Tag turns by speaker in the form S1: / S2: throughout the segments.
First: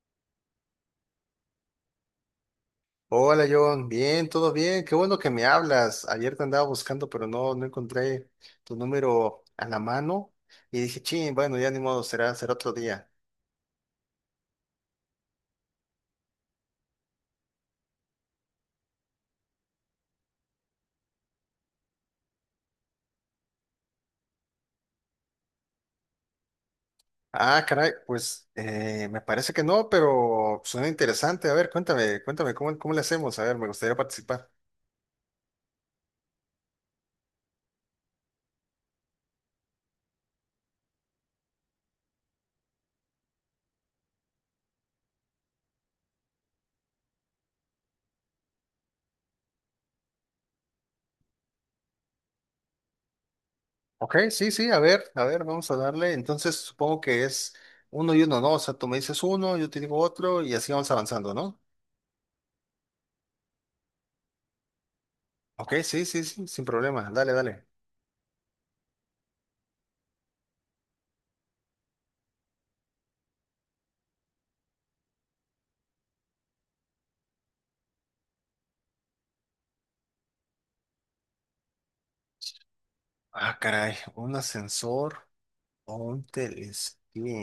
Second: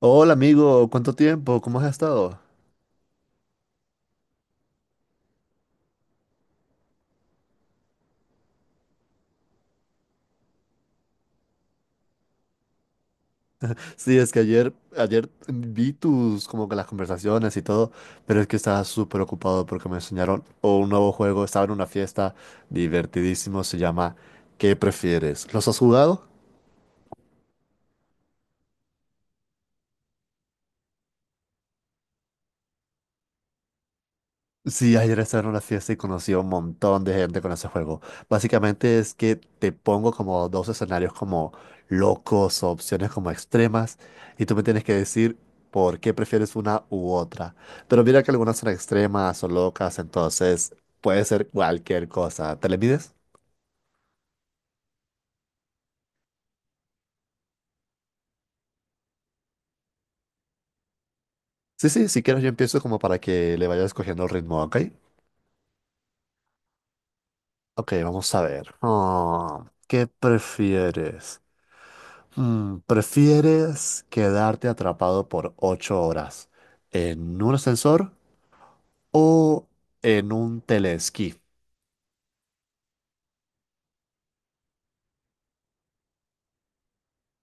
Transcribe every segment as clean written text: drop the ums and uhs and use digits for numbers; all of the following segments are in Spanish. S1: Hola amigo, ¿cuánto tiempo? ¿Cómo has estado?
S2: Hola John, bien, todo bien, qué bueno que me hablas. Ayer te andaba buscando, pero no encontré tu número a la mano y dije, ching, bueno, ya ni modo, será otro día.
S1: Sí, es que ayer vi tus, como que las conversaciones y todo, pero es que estaba súper ocupado porque me enseñaron o un nuevo juego, estaba en una fiesta divertidísimo, se llama ¿Qué prefieres? ¿Los has jugado?
S2: Ah, caray, pues me parece que no, pero suena interesante. A ver, cuéntame, cuéntame, ¿cómo le hacemos? A ver, me gustaría participar.
S1: Sí, ayer estaba en una fiesta y conocí a un montón de gente con ese juego. Básicamente es que te pongo como dos escenarios como locos o opciones como extremas y tú me tienes que decir por qué prefieres una u otra. Pero mira que algunas son extremas o locas, entonces puede ser cualquier cosa. ¿Te le mides?
S2: Ok, sí, sí, a ver, vamos a darle. Entonces supongo que es uno y uno, ¿no? O sea, tú me dices uno, yo te digo otro y así vamos avanzando, ¿no?
S1: Sí, sí, si quieres yo empiezo como para que le vayas cogiendo el ritmo, ¿ok?
S2: Ok, sí, sí, sí, sin problema, dale, dale.
S1: Ok, vamos a ver. Ah, ¿qué prefieres? ¿Prefieres quedarte atrapado por 8 horas en un ascensor o en un telesquí?
S2: Ah, caray, un ascensor. Un telesquí.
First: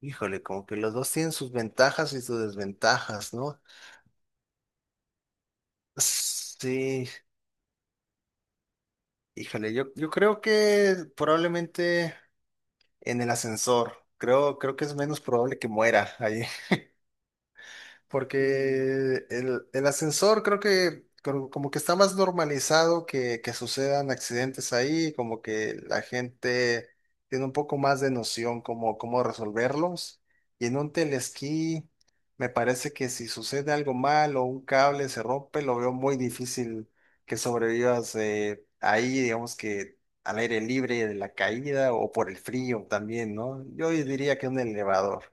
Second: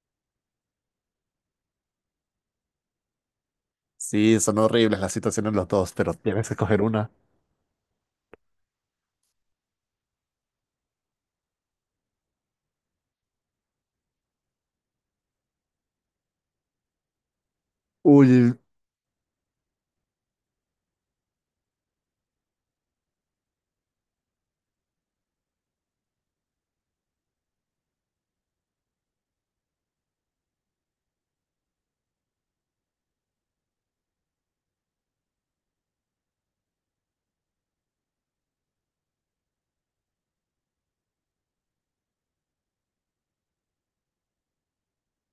S2: Híjole, como que los dos tienen sus ventajas y sus desventajas, ¿no?
S1: Sí, son horribles las situaciones los dos, pero tienes que escoger
S2: Sí,
S1: una.
S2: híjole, yo creo que probablemente en el ascensor. Creo que es menos probable que muera ahí.
S1: Uy.
S2: Porque el ascensor creo que como que está más normalizado que sucedan accidentes ahí, como que la gente tiene un poco más de noción como cómo resolverlos. Y en un telesquí me parece que si sucede algo mal o un cable se rompe, lo veo muy difícil que sobrevivas ahí, digamos que al aire libre de la caída o por el frío también, ¿no? Yo diría que un elevador.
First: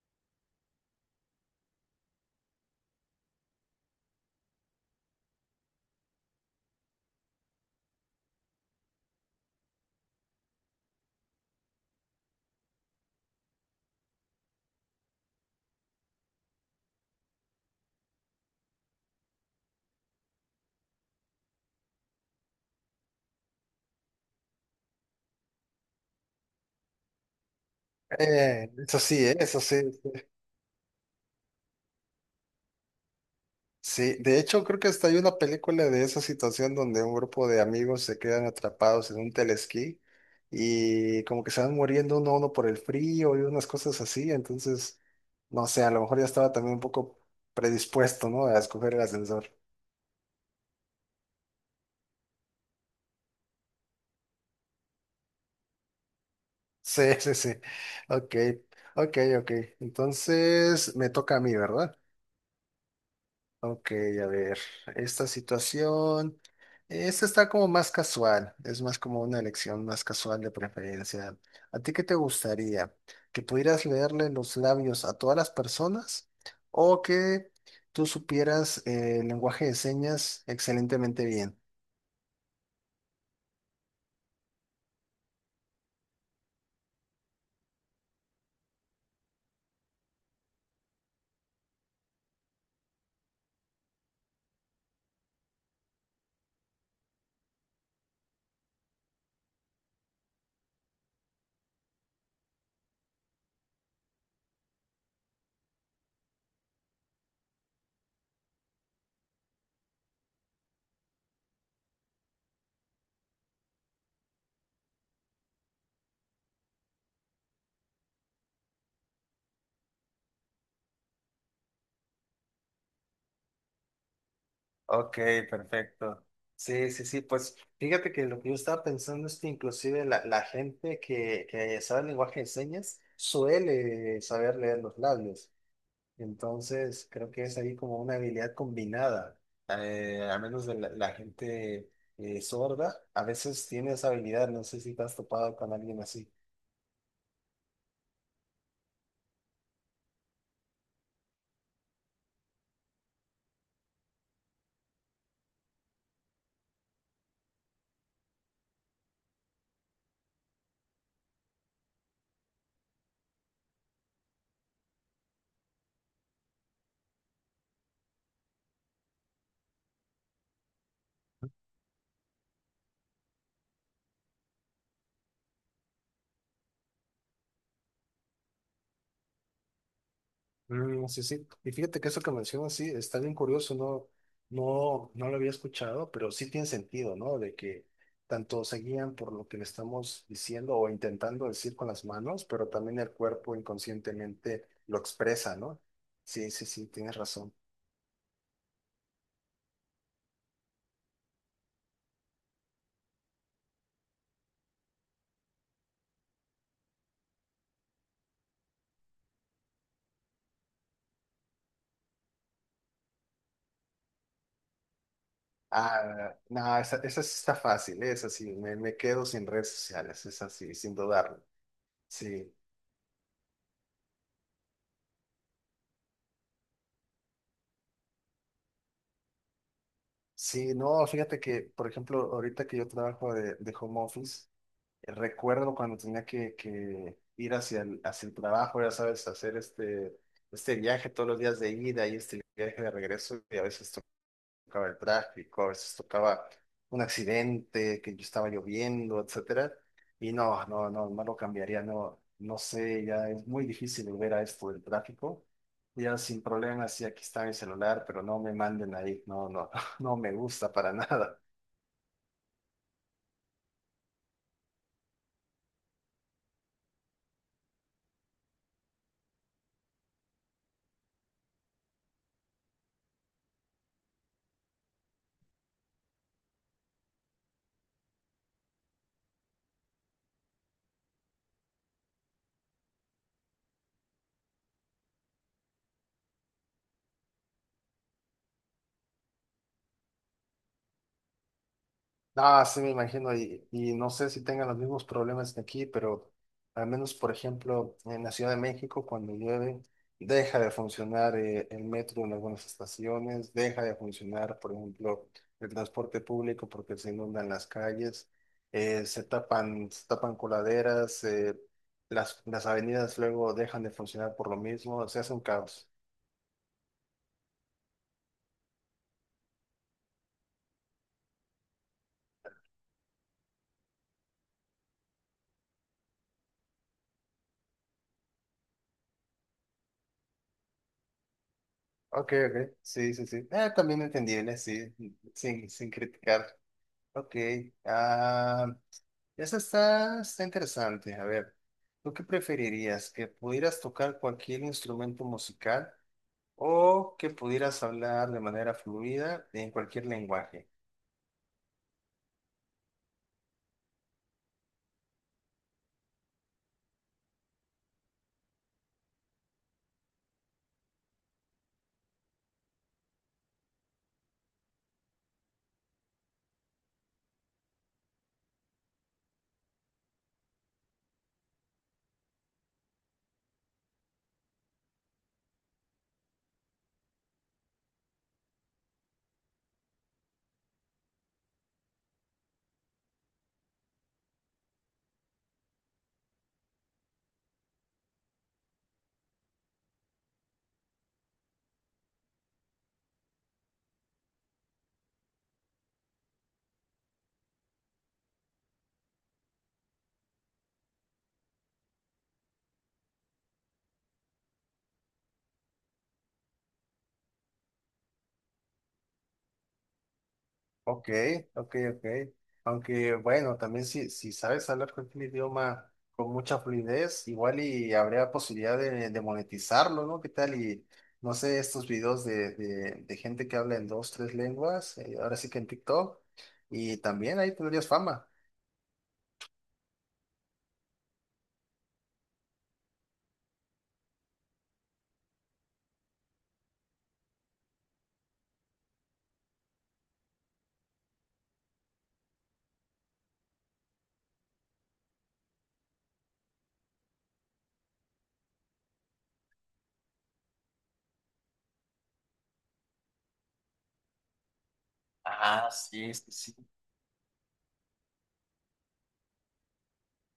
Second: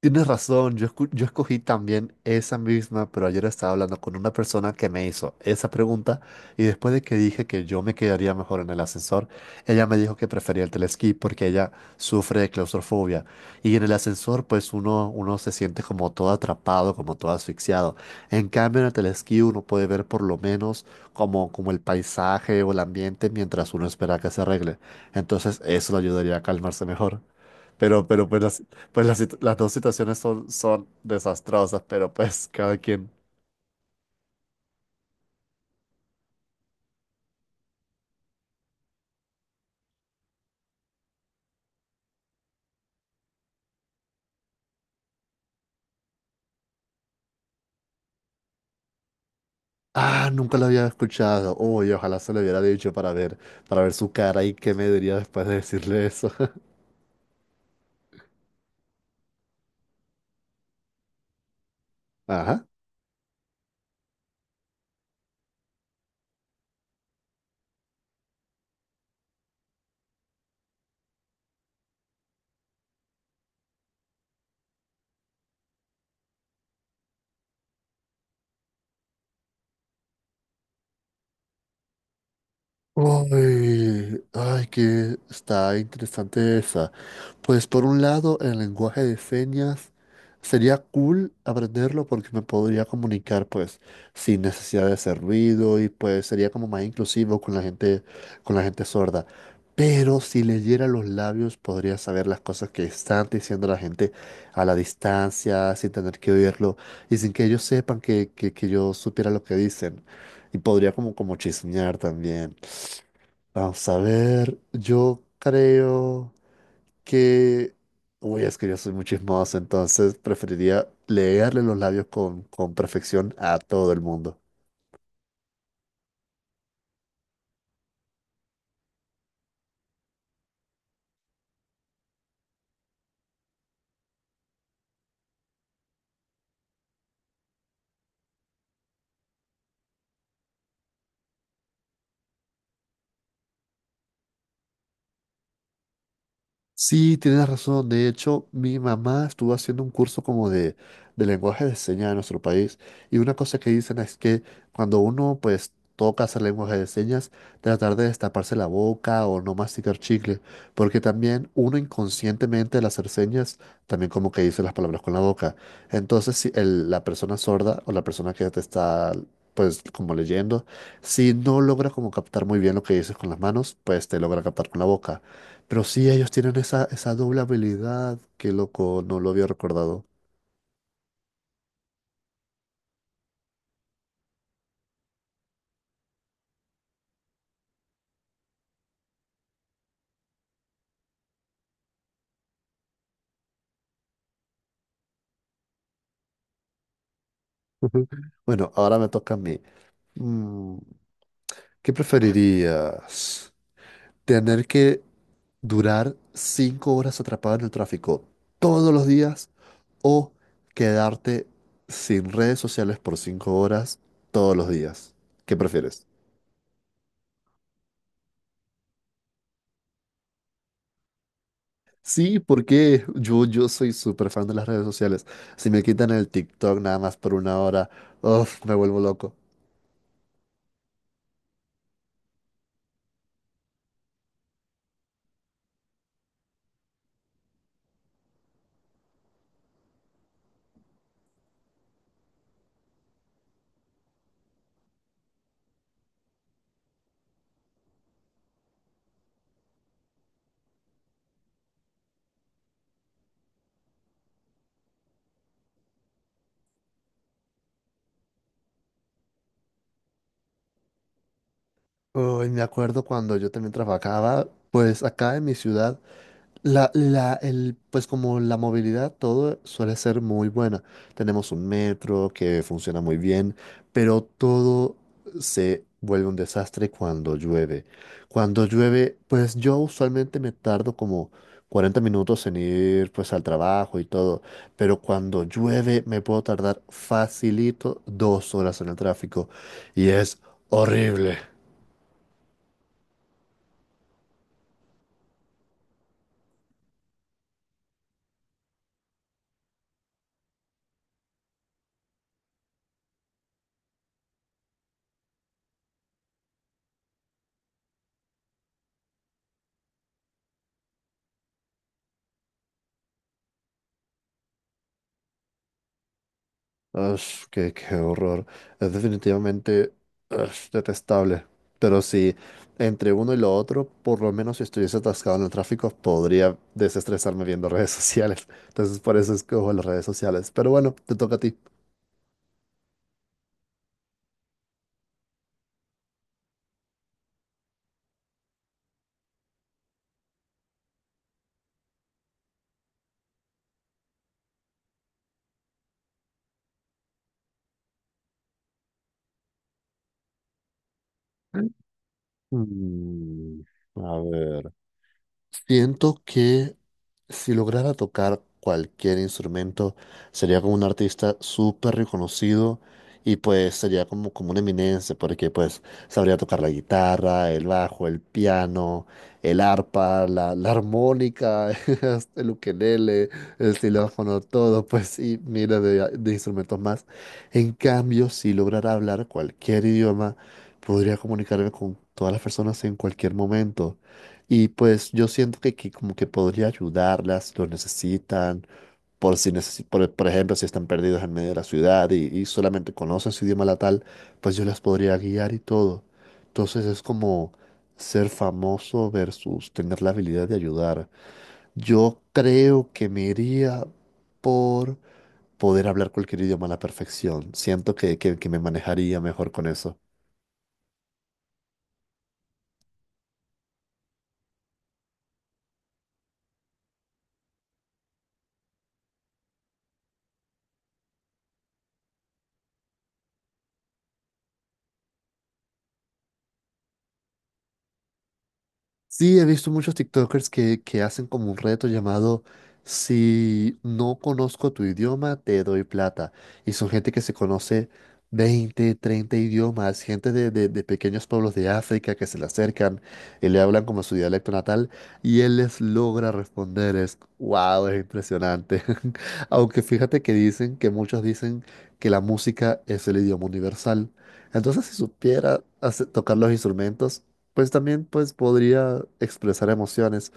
S1: Tienes razón, yo, yo escogí también esa misma, pero ayer estaba hablando con una persona que me hizo esa pregunta y después de que dije que yo me quedaría mejor en el ascensor, ella me dijo que prefería el telesquí porque ella sufre de claustrofobia y en el ascensor pues uno se siente como todo atrapado, como todo asfixiado. En cambio en el telesquí uno puede ver por lo menos como, como el paisaje o el ambiente mientras uno espera que se arregle. Entonces eso le ayudaría a calmarse mejor. Pero pues las,
S2: Eso
S1: pues
S2: sí,
S1: las, situ- las
S2: eso
S1: dos
S2: sí.
S1: situaciones son, son desastrosas, pero pues cada quien.
S2: Sí, de hecho creo que hasta hay una película de esa situación donde un grupo de amigos se quedan atrapados en un telesquí y como que se van muriendo uno a uno por el frío y unas cosas así, entonces, no sé, a lo mejor ya estaba también un poco predispuesto, ¿no? A escoger el ascensor.
S1: Ah, nunca lo había escuchado. Uy, ojalá se lo hubiera dicho para ver su cara y qué me diría después de decirle eso.
S2: Sí, sí, sí. Ok, ok, ok. Entonces me toca a mí, ¿verdad?
S1: Ajá.
S2: Ok, a ver, esta situación, esta está como más casual, es más como una elección más casual de preferencia. ¿A ti qué te gustaría? ¿Que pudieras leerle los labios a todas las personas o que tú supieras el lenguaje de señas excelentemente bien?
S1: Ay, ay, que está interesante esa. Pues por un lado, el lenguaje de señas sería cool aprenderlo porque me podría comunicar pues sin necesidad de hacer ruido y pues sería como más inclusivo con la gente sorda. Pero si leyera los labios podría saber las cosas que están diciendo la gente a la distancia, sin tener que oírlo y sin que ellos sepan que yo supiera lo que dicen. Y podría como, como chismear también. Vamos a ver, yo creo que... Uy, es que yo soy muy chismoso, entonces preferiría leerle los labios con perfección a todo el mundo.
S2: Ok, perfecto. Sí, sí, sí, pues fíjate que lo que yo estaba pensando es que inclusive la gente que sabe el lenguaje de señas suele saber leer los labios. Entonces, creo que es ahí como una habilidad combinada. A menos de la gente sorda, a veces tiene esa habilidad. No sé si te has topado con alguien así.
S1: Sí, tienes razón. De hecho, mi mamá estuvo haciendo un curso como de lenguaje de señas en nuestro país y una cosa que dicen es que cuando uno pues toca hacer lenguaje de señas, tratar de destaparse la boca o no masticar chicle, porque también uno inconscientemente al hacer señas también como que dice las palabras con la boca. Entonces, si la persona sorda o la persona que te está pues como leyendo, si no logra como captar muy bien lo que dices con las manos, pues te logra captar con la boca. Pero sí, ellos tienen esa, esa doble habilidad. Qué loco, no lo había recordado.
S2: Mm, sí, sí. Y fíjate que eso que mencionas, sí, está bien curioso. No, no, no lo había escuchado, pero sí tiene sentido, ¿no? De que tanto se guían por lo que le estamos diciendo o intentando decir con las manos, pero también el cuerpo inconscientemente lo expresa, ¿no? Sí, sí, sí, tienes razón.
S1: Ujú. Bueno, ahora me toca a mí. Mm, ¿Qué preferirías? ¿Tener que durar 5 horas atrapado en el tráfico todos los días o quedarte sin redes sociales por 5 horas todos los días? ¿Qué prefieres?
S2: Ah, no, esa sí está fácil, ¿eh? Esa sí, me quedo sin redes sociales, esa sí, sin dudarlo.
S1: Sí,
S2: Sí,
S1: porque yo soy súper fan de las redes sociales. Si me quitan el TikTok nada más por una hora, uf, me vuelvo loco.
S2: sí, no, fíjate que, por ejemplo, ahorita que yo trabajo de home office, recuerdo cuando tenía que ir hacia el trabajo, ya sabes, hacer este viaje todos los días de ida y este viaje de regreso, y a veces tocaba el tráfico, a veces tocaba un accidente, que estaba lloviendo, etcétera. Y no, no, no, no lo cambiaría, no, no sé, ya es muy difícil volver a esto del tráfico. Ya sin problemas, sí, aquí está mi celular, pero no me manden ahí, no, no, no me gusta para nada.
S1: Uy, me acuerdo cuando yo también trabajaba, pues acá en mi ciudad, pues como la movilidad, todo suele ser muy buena. Tenemos un metro que funciona muy bien, pero todo se vuelve un desastre cuando llueve. Cuando llueve, pues yo usualmente me tardo como 40 minutos en ir pues al trabajo y todo, pero cuando llueve me puedo tardar facilito 2 horas en el tráfico y es horrible.
S2: Ah, sí, me imagino, y no sé si tengan los mismos problemas que aquí, pero al menos, por ejemplo, en la Ciudad de México, cuando llueve, deja de funcionar el metro en algunas estaciones, deja de funcionar, por ejemplo, el transporte público porque se inundan las calles, se tapan coladeras, las avenidas luego dejan de funcionar por lo mismo, se hace un caos.
S1: Ash, qué, qué horror. Es definitivamente ash, detestable. Pero si entre uno y lo otro, por lo menos si estuviese atascado en el tráfico, podría desestresarme viendo redes sociales. Entonces por eso escojo las redes sociales. Pero bueno, te toca a ti.
S2: Ok, ok, sí, sí, sí. También entendible, sí, sin criticar. Ok, ah, esa está interesante. A ver, ¿tú qué preferirías? ¿Que pudieras tocar cualquier instrumento musical o que pudieras hablar de manera fluida en cualquier lenguaje?
S1: Mm, a ver. Siento que si lograra tocar cualquier instrumento, sería como un artista súper reconocido y pues sería como, como una eminencia, porque pues sabría tocar la guitarra, el bajo, el piano, el arpa, la armónica, hasta el ukelele, el xilófono, todo, pues y mira de instrumentos más. En cambio, si lograra hablar cualquier idioma, podría comunicarme con todas las personas en cualquier momento. Y pues yo siento que como que podría ayudarlas, lo necesitan, por si por ejemplo, si están perdidos en medio de la ciudad y solamente conocen su idioma natal, pues yo las podría guiar y todo. Entonces es como ser famoso versus tener la habilidad de ayudar. Yo creo que me iría por poder hablar cualquier idioma a la perfección. Siento que me manejaría mejor con eso.
S2: Ok, ok, ok. Aunque bueno, también si sabes hablar cualquier idioma con mucha fluidez, igual y habría posibilidad de monetizarlo, ¿no? ¿Qué tal? Y no sé, estos videos de gente que habla en dos, tres lenguas, ahora sí que en TikTok, y también ahí tendrías fama.
S1: Sí, he visto muchos TikTokers que hacen como un reto llamado Si no conozco tu idioma, te doy plata. Y son gente que se conoce 20, 30 idiomas, gente de pequeños pueblos de África que se le acercan y le hablan como su dialecto natal y él les logra responder. Es, wow, es impresionante. Aunque fíjate que dicen, que muchos dicen que la música es el idioma universal. Entonces, si
S2: Ah, sí, sí,
S1: tocar los
S2: sí.
S1: instrumentos, pues también pues podría expresar emociones,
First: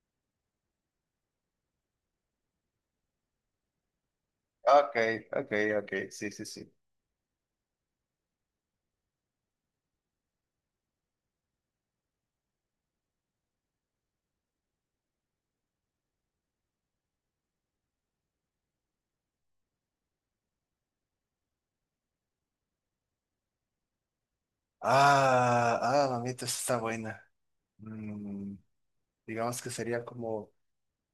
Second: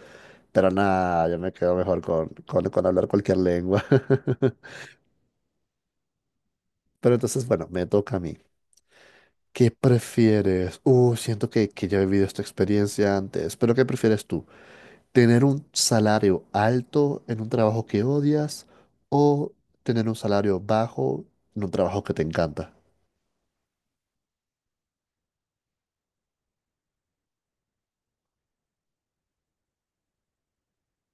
S1: pero nada, yo me quedo mejor con hablar cualquier lengua.
S2: Ok, ok, ok, sí, sí, sí.
S1: Pero entonces, bueno, me toca a mí. ¿Qué prefieres? Siento que ya he vivido esta experiencia antes, pero ¿qué prefieres tú? ¿Tener un salario alto en un trabajo que odias o tener un salario bajo en un trabajo que te encanta?
S2: Ah, mamita, esa está buena. Mm, digamos que sería como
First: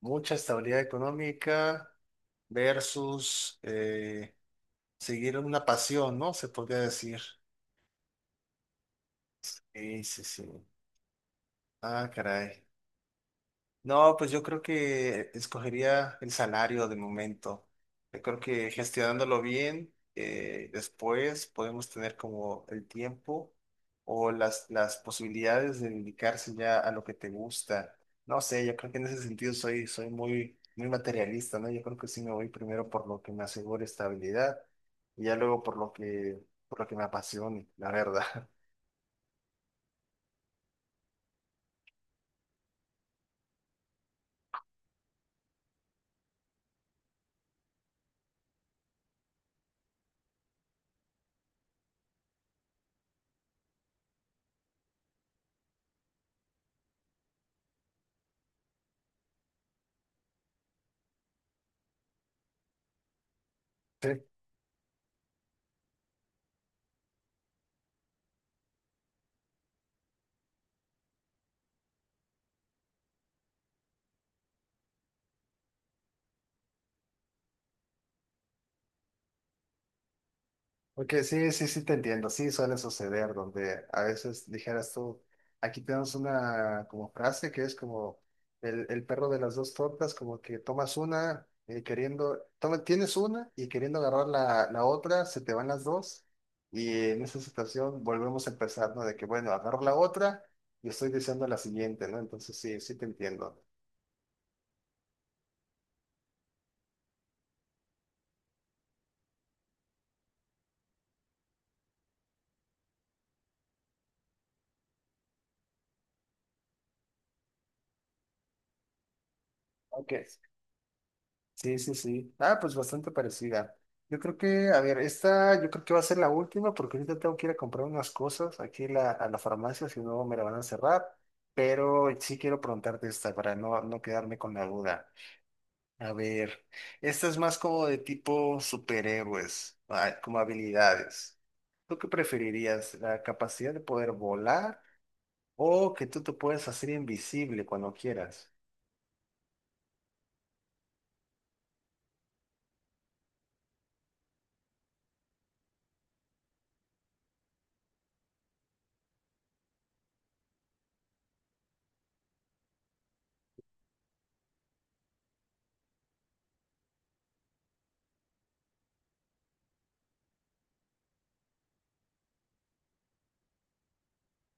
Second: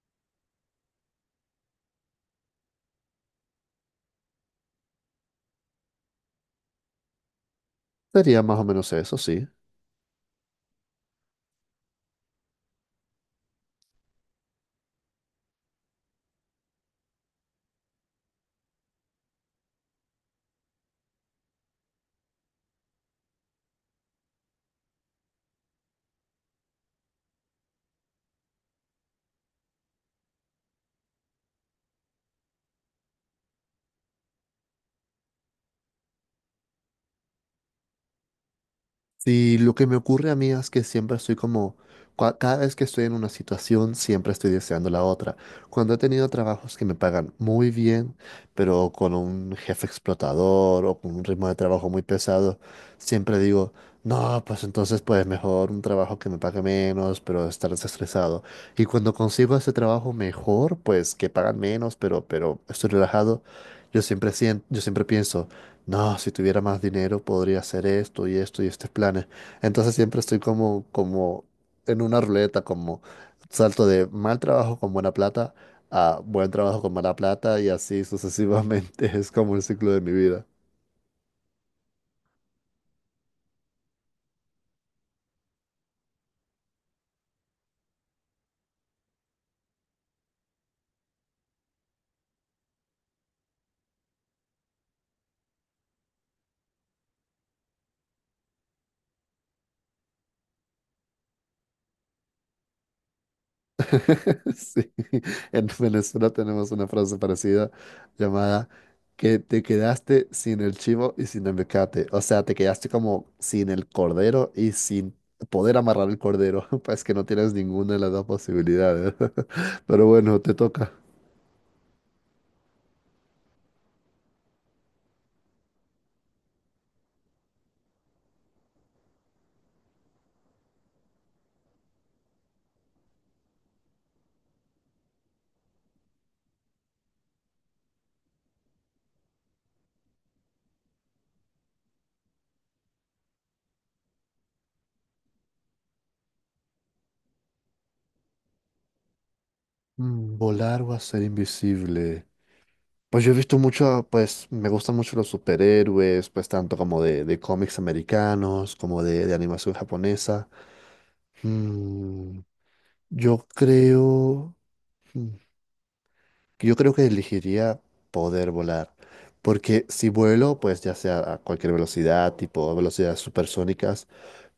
S2: mucha estabilidad económica versus seguir una pasión, ¿no? Se podría decir.
S1: Sería más o menos eso, sí.
S2: Sí, sí, sí. Ah, caray. No, pues yo creo que escogería el salario de momento. Yo creo que gestionándolo bien, después podemos tener como el tiempo o las posibilidades de dedicarse ya a lo que te gusta. No sé, yo creo que en ese sentido soy muy, muy materialista, ¿no? Yo creo que sí me voy primero por lo que me asegure estabilidad y ya luego por lo que me apasione, la verdad.
S1: Sí, lo que me ocurre a mí es que siempre estoy como, cada vez que estoy en una situación, siempre estoy deseando la otra. Cuando he tenido trabajos que me pagan muy bien, pero con un jefe explotador o con un ritmo de trabajo muy pesado, siempre digo, no, pues entonces pues mejor un trabajo que me pague menos, pero estar desestresado. Y cuando consigo ese trabajo mejor, pues que pagan menos, pero estoy relajado, yo siempre siento, yo siempre pienso no, si tuviera más dinero podría hacer esto y esto y estos planes. Entonces siempre estoy como, como en una ruleta, como salto de mal trabajo con buena plata a buen trabajo con mala plata y así sucesivamente. Es como el ciclo de mi vida.
S2: Porque sí, sí, sí te entiendo, sí suele suceder donde a veces dijeras tú, aquí tenemos una como frase que es como el perro de las dos tortas, como que tomas una queriendo, tienes una y queriendo agarrar la otra, se te van las dos y en esa situación volvemos a empezar, ¿no? De que bueno, agarro la otra y estoy diciendo la siguiente, ¿no? Entonces sí, sí te entiendo.
S1: Sí, en Venezuela tenemos una frase parecida llamada que te quedaste sin el chivo y sin el mecate. O sea, te quedaste como sin el cordero y sin poder amarrar el cordero. Pues que no tienes ninguna de las dos posibilidades. Pero
S2: Ok.
S1: bueno, te toca.
S2: Sí, sí, sí. Ah, pues bastante parecida. Yo creo que, a ver, esta yo creo que va a ser la última porque ahorita tengo que ir a comprar unas cosas aquí a la farmacia, si no me la van a cerrar. Pero sí quiero preguntarte esta para no quedarme con la duda. A ver, esta es más como de tipo superhéroes, como habilidades. ¿Tú qué preferirías? ¿La capacidad de poder volar o que tú te puedes hacer invisible cuando quieras?
S1: Mm, volar o hacer invisible. Pues yo he visto mucho, pues me gustan mucho los superhéroes, pues tanto como de cómics americanos, como de animación japonesa. Mm, yo creo, mm, yo creo que elegiría poder volar, porque si vuelo, pues ya sea a cualquier velocidad, tipo velocidades supersónicas,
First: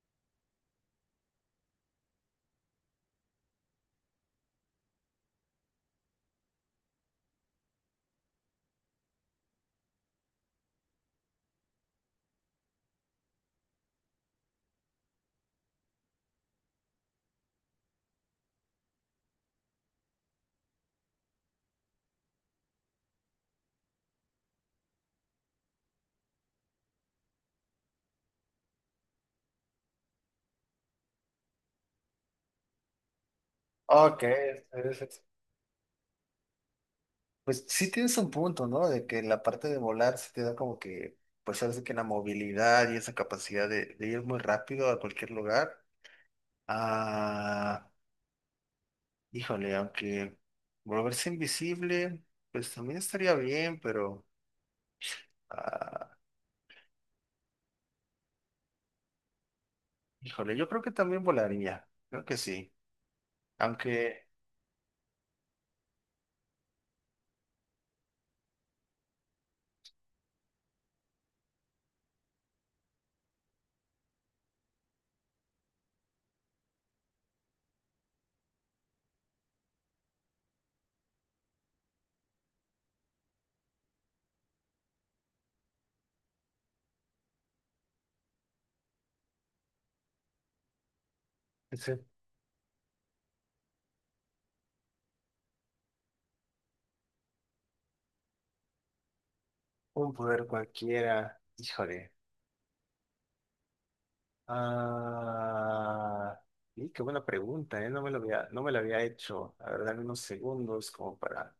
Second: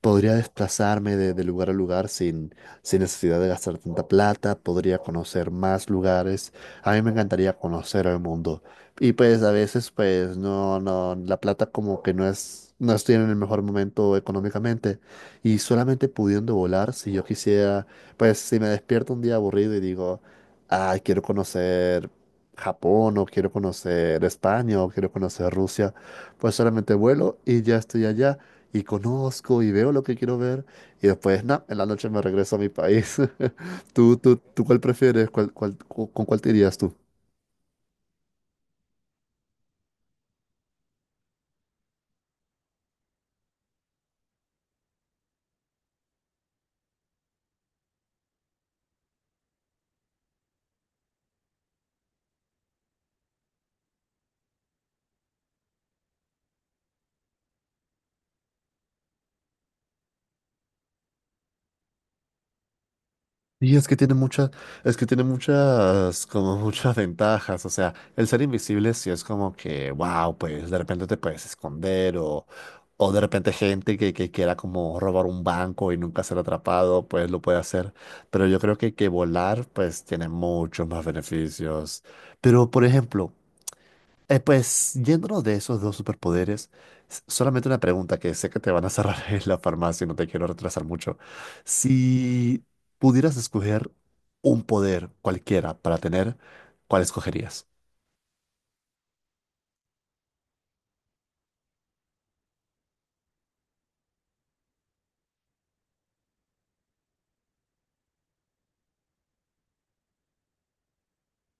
S1: podría desplazarme de lugar a lugar sin, sin necesidad de gastar tanta plata, podría conocer más lugares. A mí me encantaría conocer el mundo. Y pues a veces, pues no, no, la plata como que no es, no estoy en el mejor momento económicamente. Y solamente pudiendo volar, si yo quisiera, pues si me despierto un día aburrido y digo, ay, quiero conocer Japón o quiero conocer España o quiero conocer Rusia, pues solamente vuelo y ya estoy allá y conozco y veo lo que quiero ver y después, na, en la noche me regreso a mi país. ¿Tú,
S2: Ok,
S1: tú, tú cuál
S2: eres
S1: prefieres? ¿Cuál, con cuál te irías tú?
S2: Pues sí tienes un punto, ¿no? De que la parte de volar se te da como que, pues ahora sí que la movilidad y esa capacidad de ir muy rápido a cualquier lugar. Ah, híjole, aunque volverse invisible, pues también estaría bien, pero, ah, híjole, yo creo que también volaría, creo que sí.
S1: Y es que tiene
S2: Aunque
S1: muchas, es que tiene muchas, como muchas ventajas. O sea, el ser invisible sí es como que, wow, pues de repente te puedes esconder o de repente gente que quiera como robar un banco y nunca ser atrapado, pues lo puede hacer. Pero yo creo que volar, pues tiene muchos más beneficios. Pero, por ejemplo, eh, pues yéndonos de esos dos superpoderes, solamente una pregunta que sé que te van a cerrar en la farmacia y no te quiero retrasar mucho.
S2: ese
S1: Si pudieras escoger un poder cualquiera para tener, ¿cuál escogerías?
S2: Un poder cualquiera, híjole. Ah, y qué buena pregunta, ¿eh? No me lo había hecho. A ver, dame unos segundos como para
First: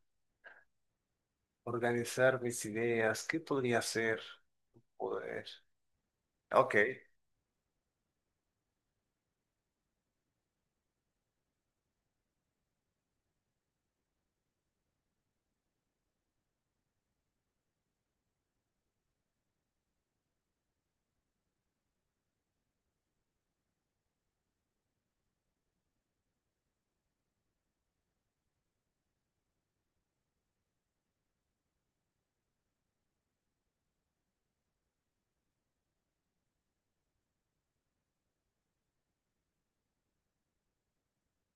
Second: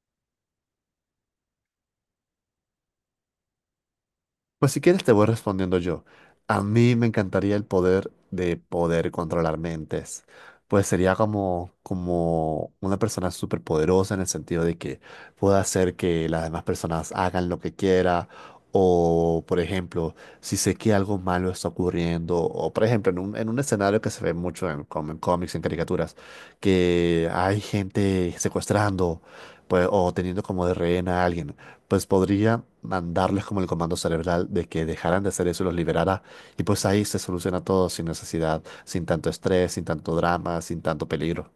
S2: organizar mis ideas. ¿Qué podría hacer?
S1: Pues si quieres te voy
S2: Poder.
S1: respondiendo yo. A
S2: Ok,
S1: mí me encantaría el poder de poder controlar mentes. Pues sería como, como una persona súper poderosa en el sentido de que pueda hacer que las demás personas hagan lo que quiera. O, por ejemplo, si sé que algo malo está ocurriendo. O, por ejemplo, en un escenario que se ve mucho en, en cómics, en caricaturas, que hay gente secuestrando, pues, o teniendo como de rehén a alguien pues podría mandarles como el comando cerebral de que dejaran de hacer eso y los liberara. Y pues ahí se soluciona todo sin necesidad, sin tanto estrés, sin tanto drama, sin tanto peligro.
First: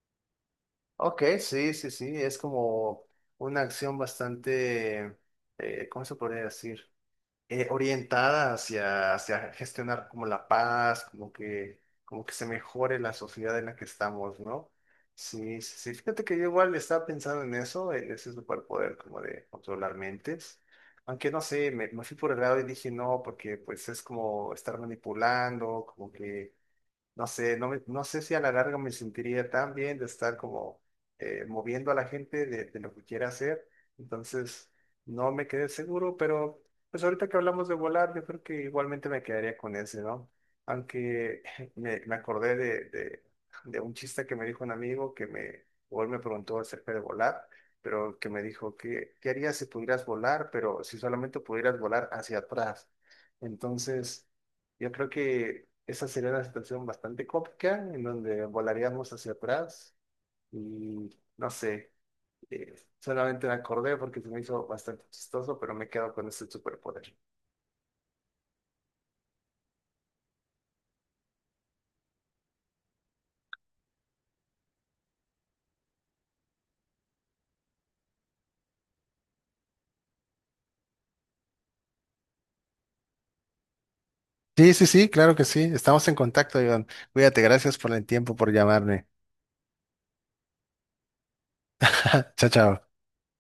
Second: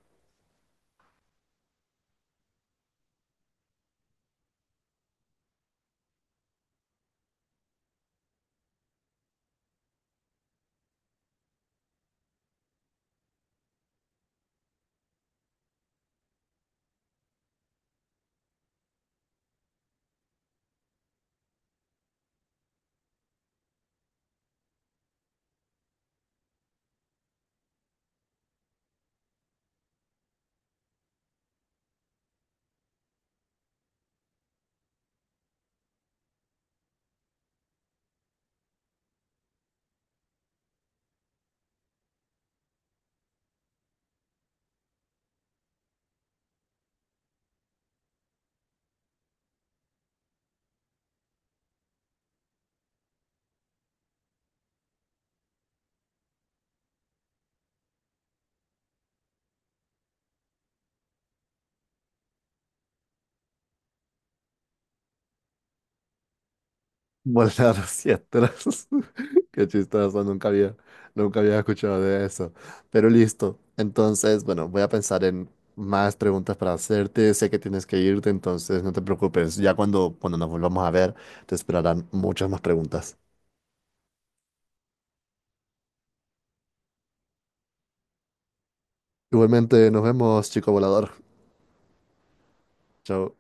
S2: ok, sí, sí, sí. Es como una acción bastante, ¿cómo se podría decir? Orientada hacia gestionar como la paz, como que se mejore la sociedad en la que estamos, ¿no? Sí, sí, sí. Fíjate que yo igual estaba pensando en eso, en ese superpoder como de controlar mentes. Aunque no sé, me fui por el lado y dije no, porque pues es como estar manipulando, como que no sé, no, no sé si a la larga me sentiría tan bien de estar como moviendo a la gente de lo que quiera hacer. Entonces, no me quedé seguro, pero pues ahorita que hablamos de volar, yo creo que igualmente me quedaría con ese, ¿no? Aunque me acordé de un chiste que me dijo un amigo o él me preguntó acerca de volar, pero que me dijo, ¿qué harías si pudieras volar, pero si solamente pudieras volar hacia atrás? Entonces, yo creo que esa sería una situación bastante cómica en donde volaríamos hacia atrás y no sé, solamente me acordé porque se me hizo bastante chistoso, pero me quedo con ese superpoder.
S1: Volar hacia atrás. Qué chistoso, nunca había, nunca había escuchado de eso. Pero listo. Entonces, bueno, voy a pensar en más preguntas para hacerte. Sé que tienes que irte, entonces no te preocupes. Ya cuando, cuando nos volvamos a ver, te esperarán muchas más preguntas.
S2: Sí, sí, sí, claro que sí. Estamos en contacto, Iván. Cuídate, gracias por el tiempo, por llamarme.
S1: Igualmente, nos vemos, chico volador.
S2: Chao, chao.
S1: Chao.